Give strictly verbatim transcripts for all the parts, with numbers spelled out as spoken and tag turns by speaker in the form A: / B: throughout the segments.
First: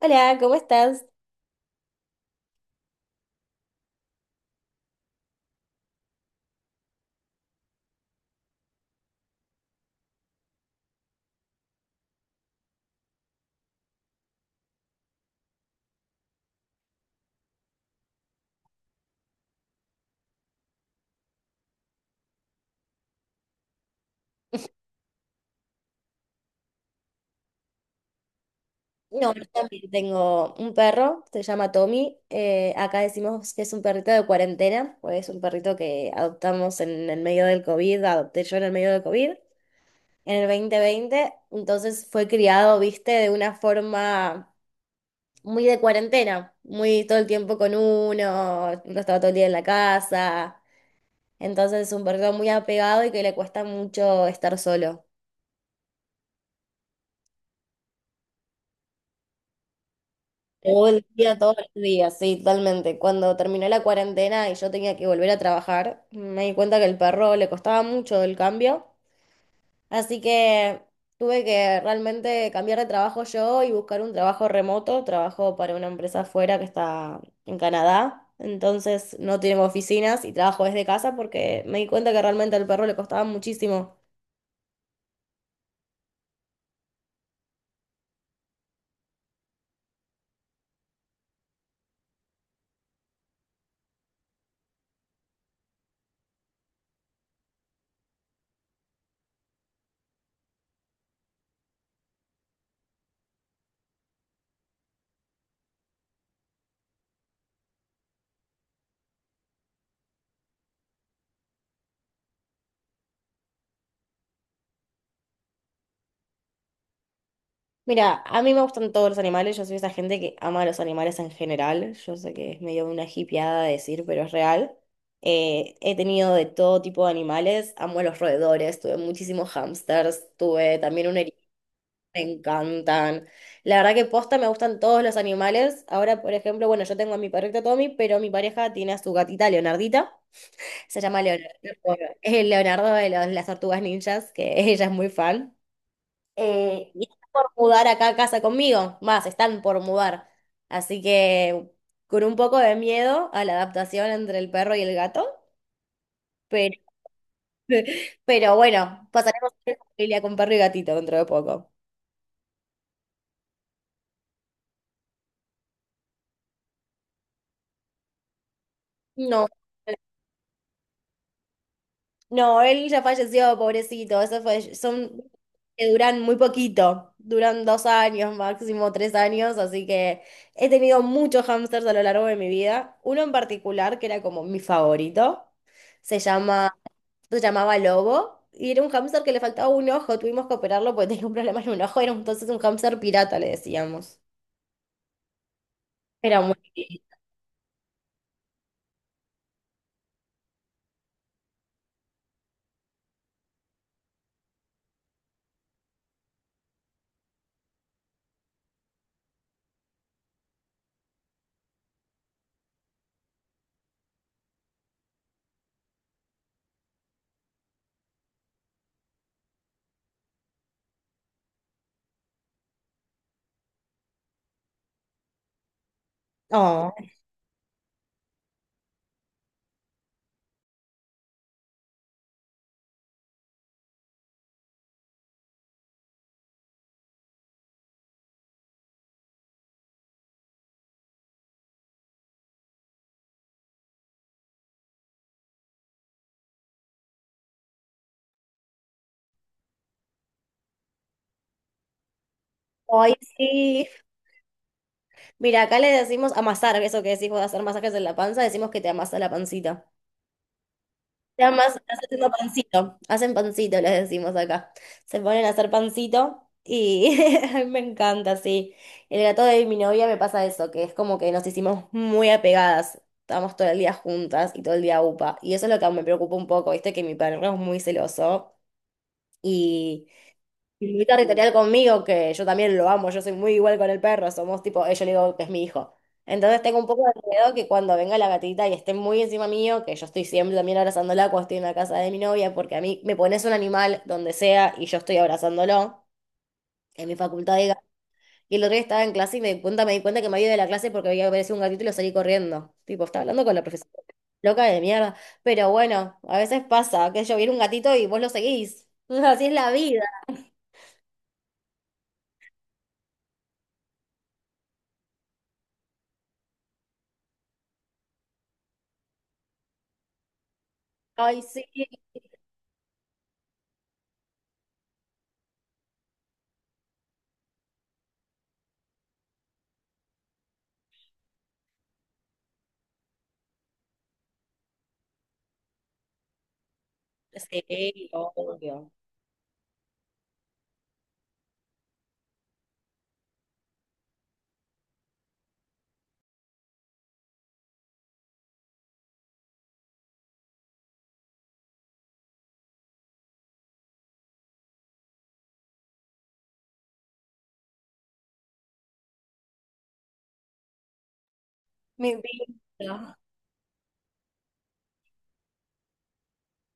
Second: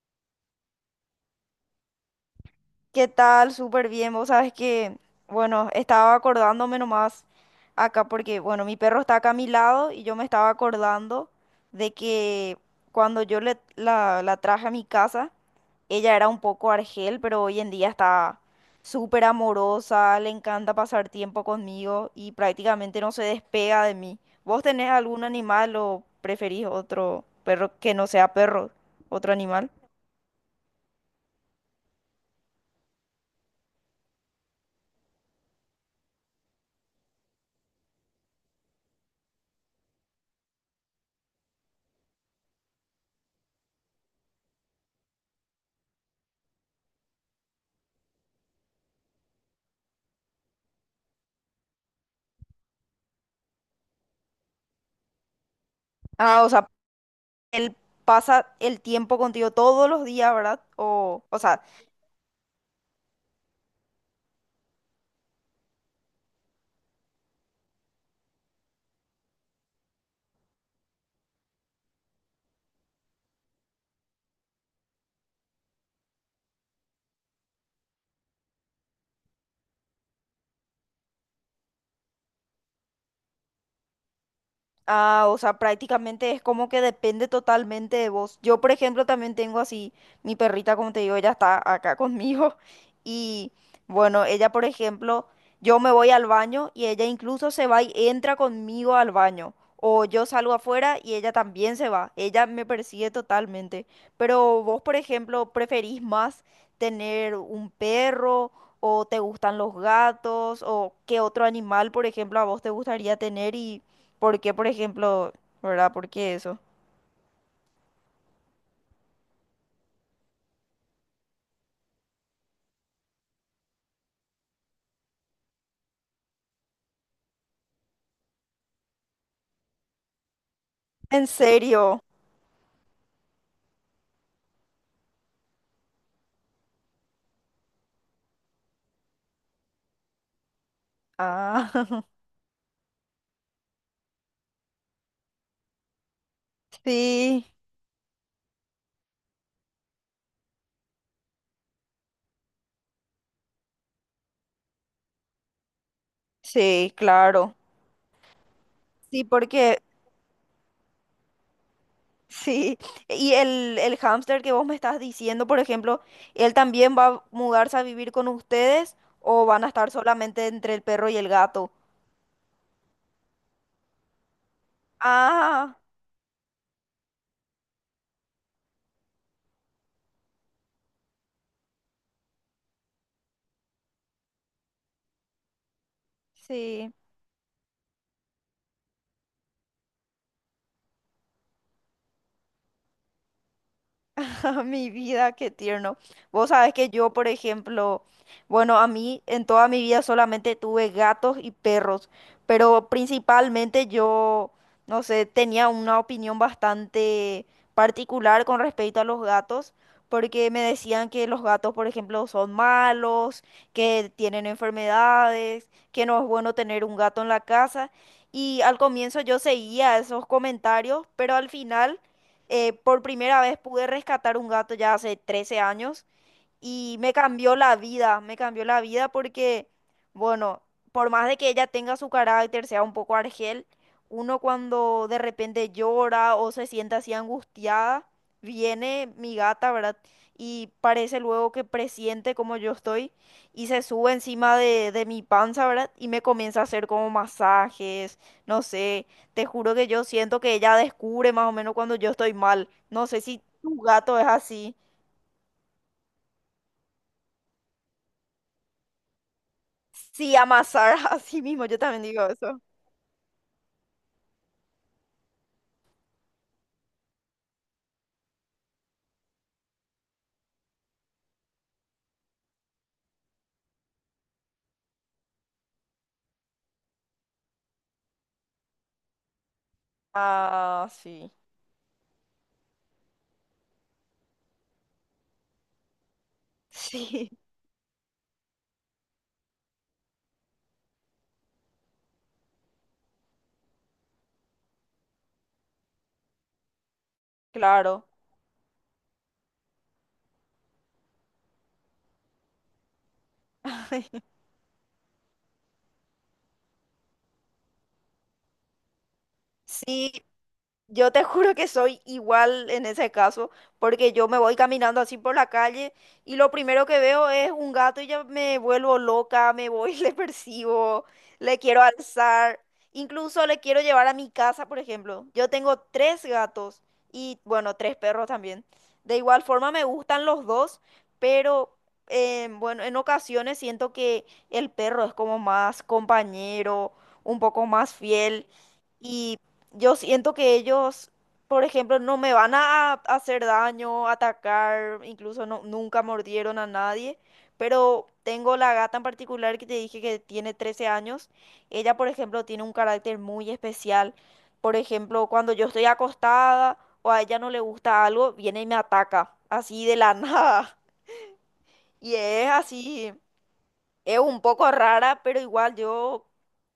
A: Hola, ¿cómo estás?
B: ¿Qué tal? Súper bien. Vos sabes que, bueno, estaba acordándome nomás acá porque, bueno, mi perro está acá a mi lado y yo me estaba acordando de que cuando yo le, la, la traje a mi casa, ella era un poco argel, pero hoy en día está súper amorosa, le encanta pasar tiempo conmigo y prácticamente no se despega de mí. ¿Vos tenés algún animal o preferís otro perro que no sea perro, otro
A: No, yo
B: animal?
A: también tengo un perro, se llama Tommy. eh, acá decimos que es un perrito de cuarentena, pues es un perrito que adoptamos en el medio del COVID, adopté yo en el medio del COVID, en el dos mil veinte. Entonces fue criado, viste, de una forma muy de cuarentena, muy todo el tiempo con uno, no estaba todo el día en la casa. Entonces es un perrito muy apegado y que le cuesta mucho estar solo.
B: Ah, o sea, él pasa el tiempo contigo todos los días, ¿verdad?
A: Todo el
B: O,
A: día,
B: o
A: todos
B: sea,
A: los días, sí, totalmente. Cuando terminó la cuarentena y yo tenía que volver a trabajar, me di cuenta que el perro le costaba mucho el cambio, así que tuve que realmente cambiar de trabajo yo y buscar un trabajo remoto. Trabajo para una empresa afuera que está en Canadá, entonces no tenemos oficinas y trabajo desde casa porque me di cuenta que realmente al perro le costaba muchísimo.
B: Ah, o sea, prácticamente es como que depende totalmente de vos. Yo, por ejemplo, también tengo así, mi perrita, como te digo, ella está acá conmigo. Y bueno, ella, por ejemplo, yo me voy al baño y ella incluso se va y entra conmigo al baño. O yo salgo afuera y ella también se va. Ella me persigue totalmente. Pero vos, por ejemplo, ¿preferís más tener un perro o te gustan los gatos o qué otro animal, por ejemplo, a vos te gustaría tener y... ¿Por qué, por ejemplo, verdad? ¿Por qué eso?
A: Mira, a mí me gustan todos los animales, yo soy esa gente que ama a los animales en general, yo sé que es medio una hippieada decir, pero es real. Eh, he tenido de todo tipo de animales, amo a los roedores, tuve muchísimos hamsters, tuve también un
B: ¿En
A: erizo,
B: serio?
A: me encantan. La verdad que posta me gustan todos los animales. Ahora, por ejemplo, bueno, yo tengo a mi perrito Tommy, pero mi pareja tiene a su gatita Leonardita, se llama Leonardo, por-
B: Ah,
A: es el Leonardo de los- las tortugas ninjas, que ella es muy fan. Eh, y están
B: sí,
A: por mudar acá a casa conmigo, más, están por mudar. Así que con un poco de miedo a la adaptación entre el perro y el gato, pero,
B: sí, claro.
A: pero bueno,
B: Sí,
A: pasaremos a ser
B: porque,
A: familia con perro y gatito dentro de poco.
B: sí. Y el, el hámster que vos me estás diciendo, por ejemplo, ¿él también va a mudarse a vivir con ustedes
A: No.
B: o van a estar solamente entre el perro y el gato?
A: No, él ya falleció, pobrecito. Eso fue, son
B: Ah,
A: que duran muy poquito, duran dos años, máximo tres años, así que he tenido muchos hámsters a lo largo de mi vida. Uno en particular que era como mi favorito, se llama,
B: sí.
A: se llamaba Lobo y era un hámster que le faltaba un ojo. Tuvimos que operarlo porque tenía un problema en un ojo. Era entonces un hámster pirata, le decíamos.
B: Mi vida, qué tierno.
A: Era
B: Vos
A: muy
B: sabés que yo,
A: lindo.
B: por ejemplo, bueno, a mí en toda mi vida solamente tuve gatos y perros, pero principalmente yo, no sé, tenía una opinión bastante particular con respecto a los gatos, porque me decían que los gatos, por ejemplo, son malos, que tienen enfermedades, que no es bueno tener un gato en la casa. Y al comienzo yo seguía esos comentarios, pero al final... Eh, por primera vez pude rescatar un gato ya hace trece años
A: Oh,
B: y me cambió la vida, me cambió la vida porque, bueno, por más de que ella tenga su carácter, sea un poco argel, uno cuando de repente llora o se siente así angustiada, viene mi gata, ¿verdad? Y parece luego que presiente como yo estoy y se sube encima de, de mi panza, ¿verdad? Y me comienza a hacer como masajes, no sé, te juro que yo siento que ella descubre más o menos cuando yo estoy mal. No
A: ay,
B: sé si tu
A: sí.
B: gato es así.
A: Mira, acá le decimos amasar, eso que decís vos de hacer masajes en la panza, decimos que te amasa la pancita.
B: Sí, amasar así mismo, yo
A: Además,
B: también digo
A: haciendo
B: eso.
A: pancito, hacen pancito, les decimos acá. Se ponen a hacer pancito y a mí me encanta, sí. El gato de mi novia me pasa eso, que es como que nos hicimos muy apegadas. Estábamos todo el día juntas y todo el día upa. Y eso es lo que me preocupa un poco, viste, que mi perro es muy celoso y
B: Ah,
A: y muy
B: sí.
A: territorial conmigo, que yo también lo amo, yo soy muy igual con el perro, somos tipo, eh, yo le digo que es mi hijo. Entonces tengo un poco de
B: Sí,
A: miedo que cuando venga la gatita y esté muy encima mío, que yo estoy siempre también abrazándola cuando estoy en la casa de mi novia, porque a mí me pones un animal donde sea y yo estoy abrazándolo en mi facultad de gato.
B: claro.
A: Y el otro día estaba en clase y me di cuenta, me di cuenta que me había ido de la clase porque había aparecido un gatito y lo salí corriendo. Tipo, estaba hablando con la profesora. Loca de mierda. Pero bueno, a veces pasa, que yo viene un gatito y vos lo seguís. Así es la vida.
B: Sí, yo te juro que soy igual en ese caso, porque yo me voy caminando así por la calle y lo primero que veo es un gato y ya me vuelvo loca, me voy, le persigo,
A: Ay,
B: le
A: sí,
B: quiero alzar, incluso le quiero llevar a mi casa, por ejemplo. Yo tengo tres gatos y, bueno, tres perros también. De igual forma me gustan los dos, pero, eh, bueno, en ocasiones siento que el perro es como más compañero, un poco más
A: sí,
B: fiel.
A: obvio.
B: Y yo siento que ellos, por ejemplo, no me van a hacer daño, atacar, incluso no, nunca mordieron a nadie, pero tengo la gata en particular que te dije que tiene trece años. Ella, por ejemplo, tiene un carácter muy especial. Por ejemplo, cuando yo estoy acostada o a ella no le gusta algo, viene y me ataca, así de la nada.
A: Mi
B: Y es así.
A: pinto.
B: Es un poco rara, pero igual yo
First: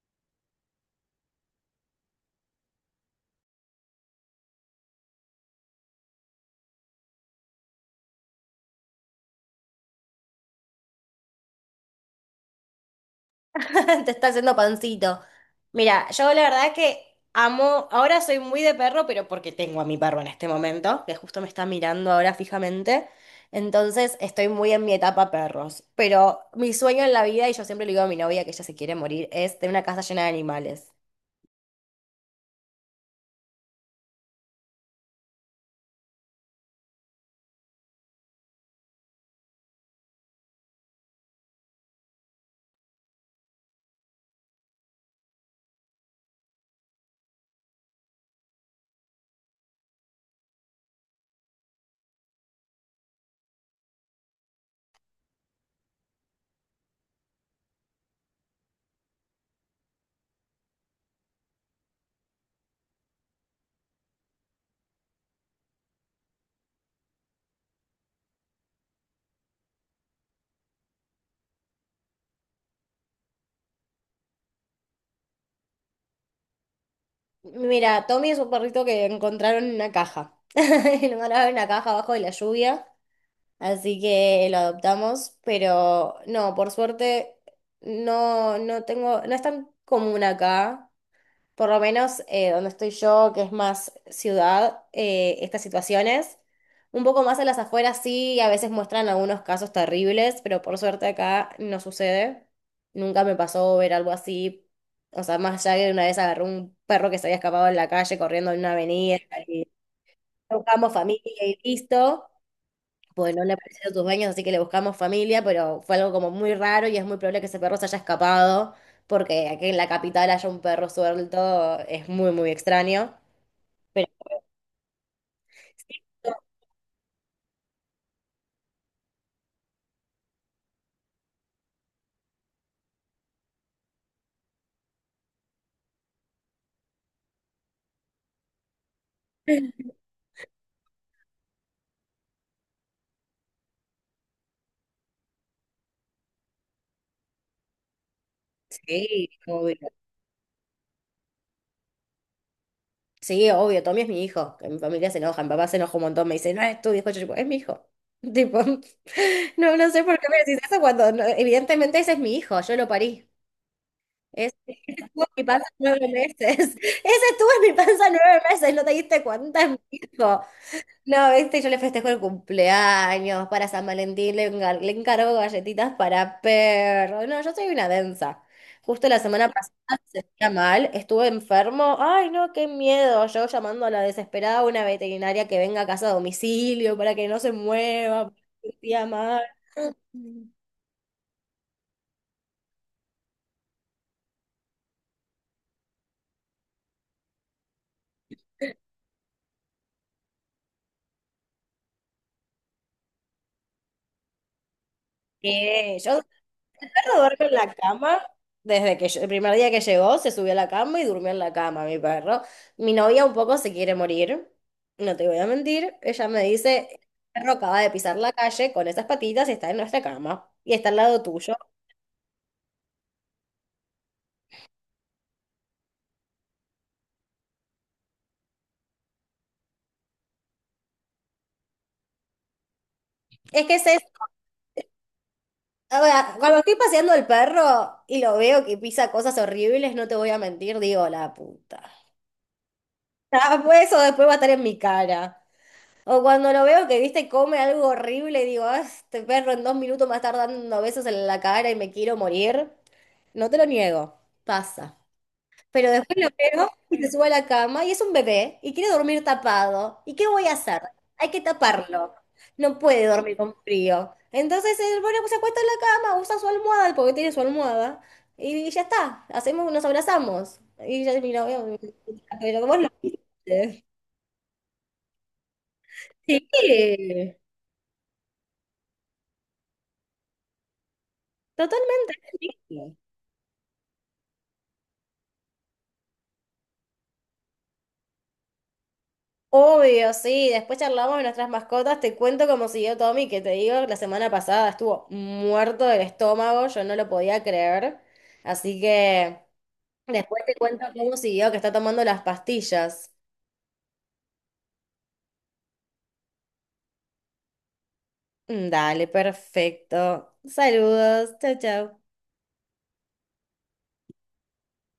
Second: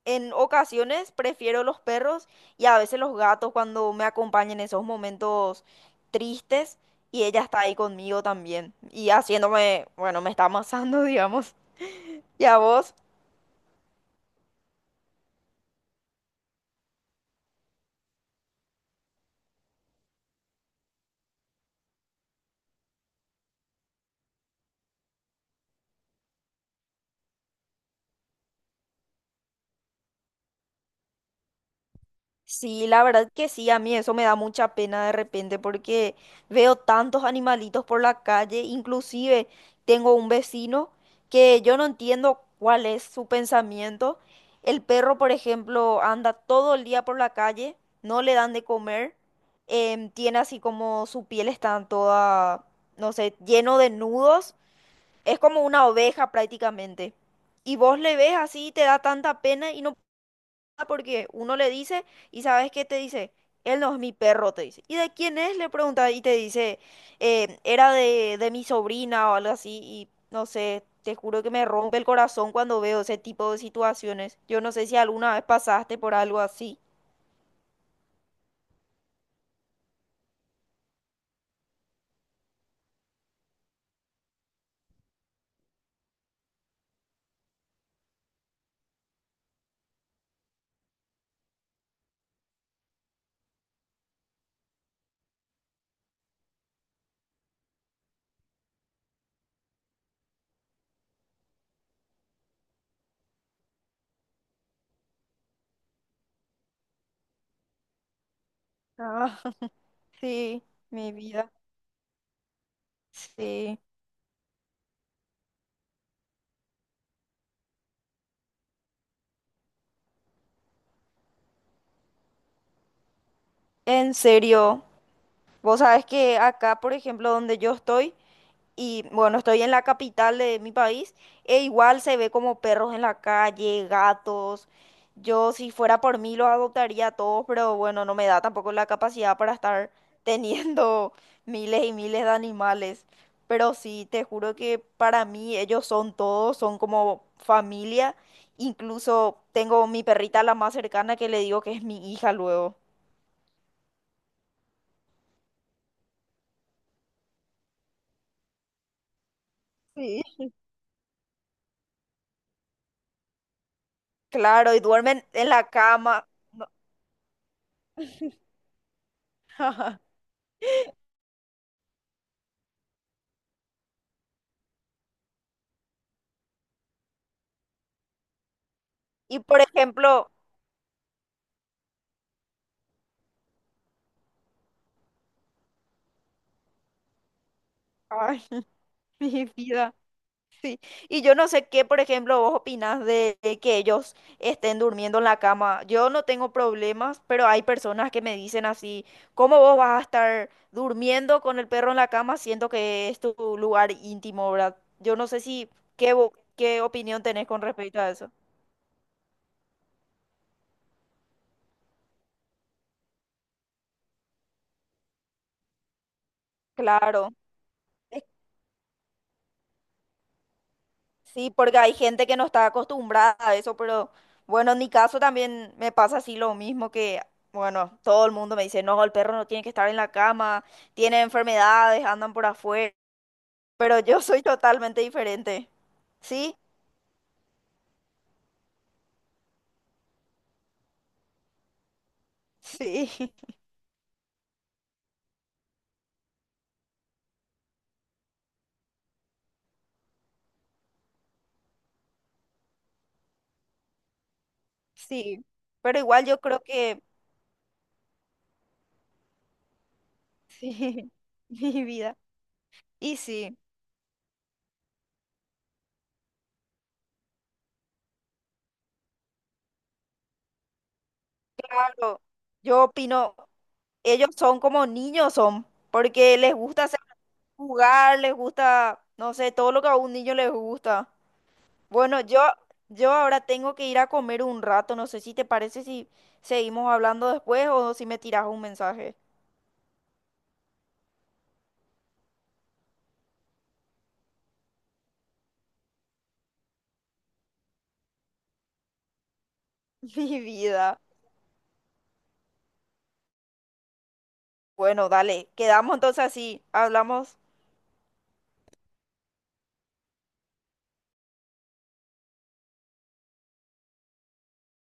B: en ocasiones prefiero los perros y a veces los gatos cuando me acompañan en esos momentos tristes y ella está ahí conmigo también y haciéndome, bueno, me está amasando, digamos. ¿Y a vos?
A: Te está haciendo pancito. Mira, yo la verdad que amo, ahora soy muy de perro, pero porque tengo a mi perro en este momento, que justo me está mirando ahora fijamente. Entonces estoy muy en mi etapa perros. Pero mi sueño en la vida, y yo siempre le digo a mi novia que ella se quiere morir, es tener una casa llena de animales.
B: Sí, la verdad que sí, a mí eso me da mucha pena de repente porque veo tantos animalitos por la calle, inclusive tengo un vecino que yo no entiendo cuál es su pensamiento. El perro, por ejemplo, anda todo el día por la calle, no le dan de comer, em, tiene así como su piel está toda, no sé, lleno de nudos, es como una oveja prácticamente. Y vos le ves así, te da tanta pena y no porque uno le dice y ¿sabes qué te dice? Él no es mi perro, te dice. ¿Y de quién es? Le pregunta y te dice, eh, era de, de mi sobrina o algo así y no sé, te juro que me rompe el corazón cuando veo ese tipo de situaciones. Yo no sé si alguna vez pasaste por algo así.
A: Mira, Tommy es un perrito que encontraron en una caja. Lo mandaron en una caja abajo de la lluvia. Así que lo adoptamos, pero no, por suerte no, no tengo, no es tan común acá, por lo menos eh, donde estoy yo, que es más ciudad, eh, estas situaciones. Un poco más a las afueras sí, a veces muestran algunos casos terribles, pero por suerte acá no sucede. Nunca me pasó ver algo así. O sea, más allá de una vez agarró un perro que se había escapado en la calle corriendo en una avenida
B: Ah,
A: y
B: sí,
A: buscamos
B: mi
A: familia
B: vida.
A: y listo, pues no le
B: Sí.
A: pareció a tus dueños, así que le buscamos familia, pero fue algo como muy raro y es muy probable que ese perro se haya escapado, porque aquí en la capital haya un perro suelto, es muy, muy extraño. Pero
B: En serio. Vos sabés que acá, por ejemplo, donde yo estoy, y bueno, estoy en la capital de mi país e igual se ve como perros en la calle, gatos. Yo si fuera por mí los adoptaría a todos, pero bueno, no me da tampoco la capacidad para estar teniendo miles y miles de animales. Pero sí, te juro que para mí ellos son todos, son como familia.
A: sí,
B: Incluso
A: obvio.
B: tengo mi perrita la más cercana que le digo que es mi hija luego.
A: Sí, obvio, Tommy es mi hijo. Que Mi familia se enoja, mi papá se enoja un montón, me dice, no es tu hijo, yo digo, es mi hijo. Tipo, no, no sé por
B: Sí.
A: qué me decís eso cuando, no, evidentemente ese es mi hijo, yo lo parí. Ese,
B: Claro, y
A: ese estuvo
B: duermen
A: en mi
B: en
A: panza
B: la
A: nueve
B: cama.
A: meses.
B: No.
A: Ese estuvo en mi panza nueve meses, ¿no te diste cuenta? Es mi hijo. No, este, yo le festejo el cumpleaños para San Valentín, le, engar- le encargo galletitas para perro. No, yo soy una densa. Justo la
B: Y
A: semana
B: por
A: pasada se
B: ejemplo,
A: sentía mal, estuve enfermo. Ay, no, qué miedo. Yo llamando a la desesperada a una veterinaria que venga a casa a domicilio para que no se mueva,
B: ay,
A: porque se sentía mal.
B: mi vida.
A: Mm.
B: Y yo no sé qué, por ejemplo, vos opinás de, de que ellos estén durmiendo en la cama. Yo no tengo problemas, pero hay personas que me dicen así, ¿cómo vos vas a estar durmiendo con el perro en la cama siendo que es tu lugar íntimo, ¿verdad? Yo no sé si,
A: Que
B: ¿qué,
A: yo
B: vo- qué
A: perro
B: opinión
A: duerme
B: tenés
A: en
B: con
A: la
B: respecto a
A: cama
B: eso?
A: desde que ll- el primer día que llegó, se subió a la cama y durmió en la cama, mi perro. Mi novia un poco se quiere morir, no te voy a mentir. Ella me dice, el
B: Claro.
A: perro acaba de pisar la calle con esas patitas y está en nuestra cama y está al lado
B: Sí,
A: tuyo.
B: porque hay gente que no está acostumbrada a eso, pero bueno, en mi caso también me pasa así lo mismo que, bueno, todo el mundo me dice, no, el perro no tiene que estar en la cama, tiene enfermedades, andan por afuera,
A: Es que es
B: pero
A: eso.
B: yo soy totalmente diferente.
A: O sea,
B: Sí,
A: cuando estoy paseando al perro y lo veo que pisa cosas horribles, no te voy a mentir, digo, la puta.
B: sí,
A: Ah, pues eso después va a estar en mi cara. O cuando lo veo que, viste, come algo horrible y digo, ah, este perro en dos minutos me va a estar dando besos en la cara y me quiero morir. No te lo niego, pasa.
B: sí,
A: Pero
B: pero
A: después
B: igual
A: lo
B: yo creo
A: veo
B: que,
A: y se sube a la cama y es un bebé y quiere dormir tapado. ¿Y qué voy a hacer?
B: sí,
A: Hay que
B: mi
A: taparlo.
B: vida.
A: No puede
B: Y
A: dormir con
B: sí,
A: frío. Entonces él, bueno, pues se acuesta en la cama, usa su almohada, porque tiene su almohada, y ya está. Hacemos, nos abrazamos. Y ya mira, veo,
B: claro,
A: pero vos
B: yo
A: lo
B: opino,
A: viste.
B: ellos son como niños son, porque les gusta hacer
A: Sí.
B: jugar, les gusta, no sé, todo lo que a un niño les gusta.
A: Totalmente.
B: Bueno, yo,
A: Sí.
B: yo ahora tengo que ir a comer un rato. No sé si te parece si seguimos hablando después o si me tiras un mensaje.
A: Obvio, sí. Después charlamos de nuestras mascotas. Te cuento cómo siguió Tommy, que te digo, la semana pasada estuvo muerto del estómago. Yo no lo podía creer. Así que
B: Mi
A: después te cuento
B: vida.
A: cómo siguió, que está tomando las pastillas.
B: Bueno, dale, quedamos entonces así. Hablamos.
A: Dale, perfecto. Saludos. Chao, chao.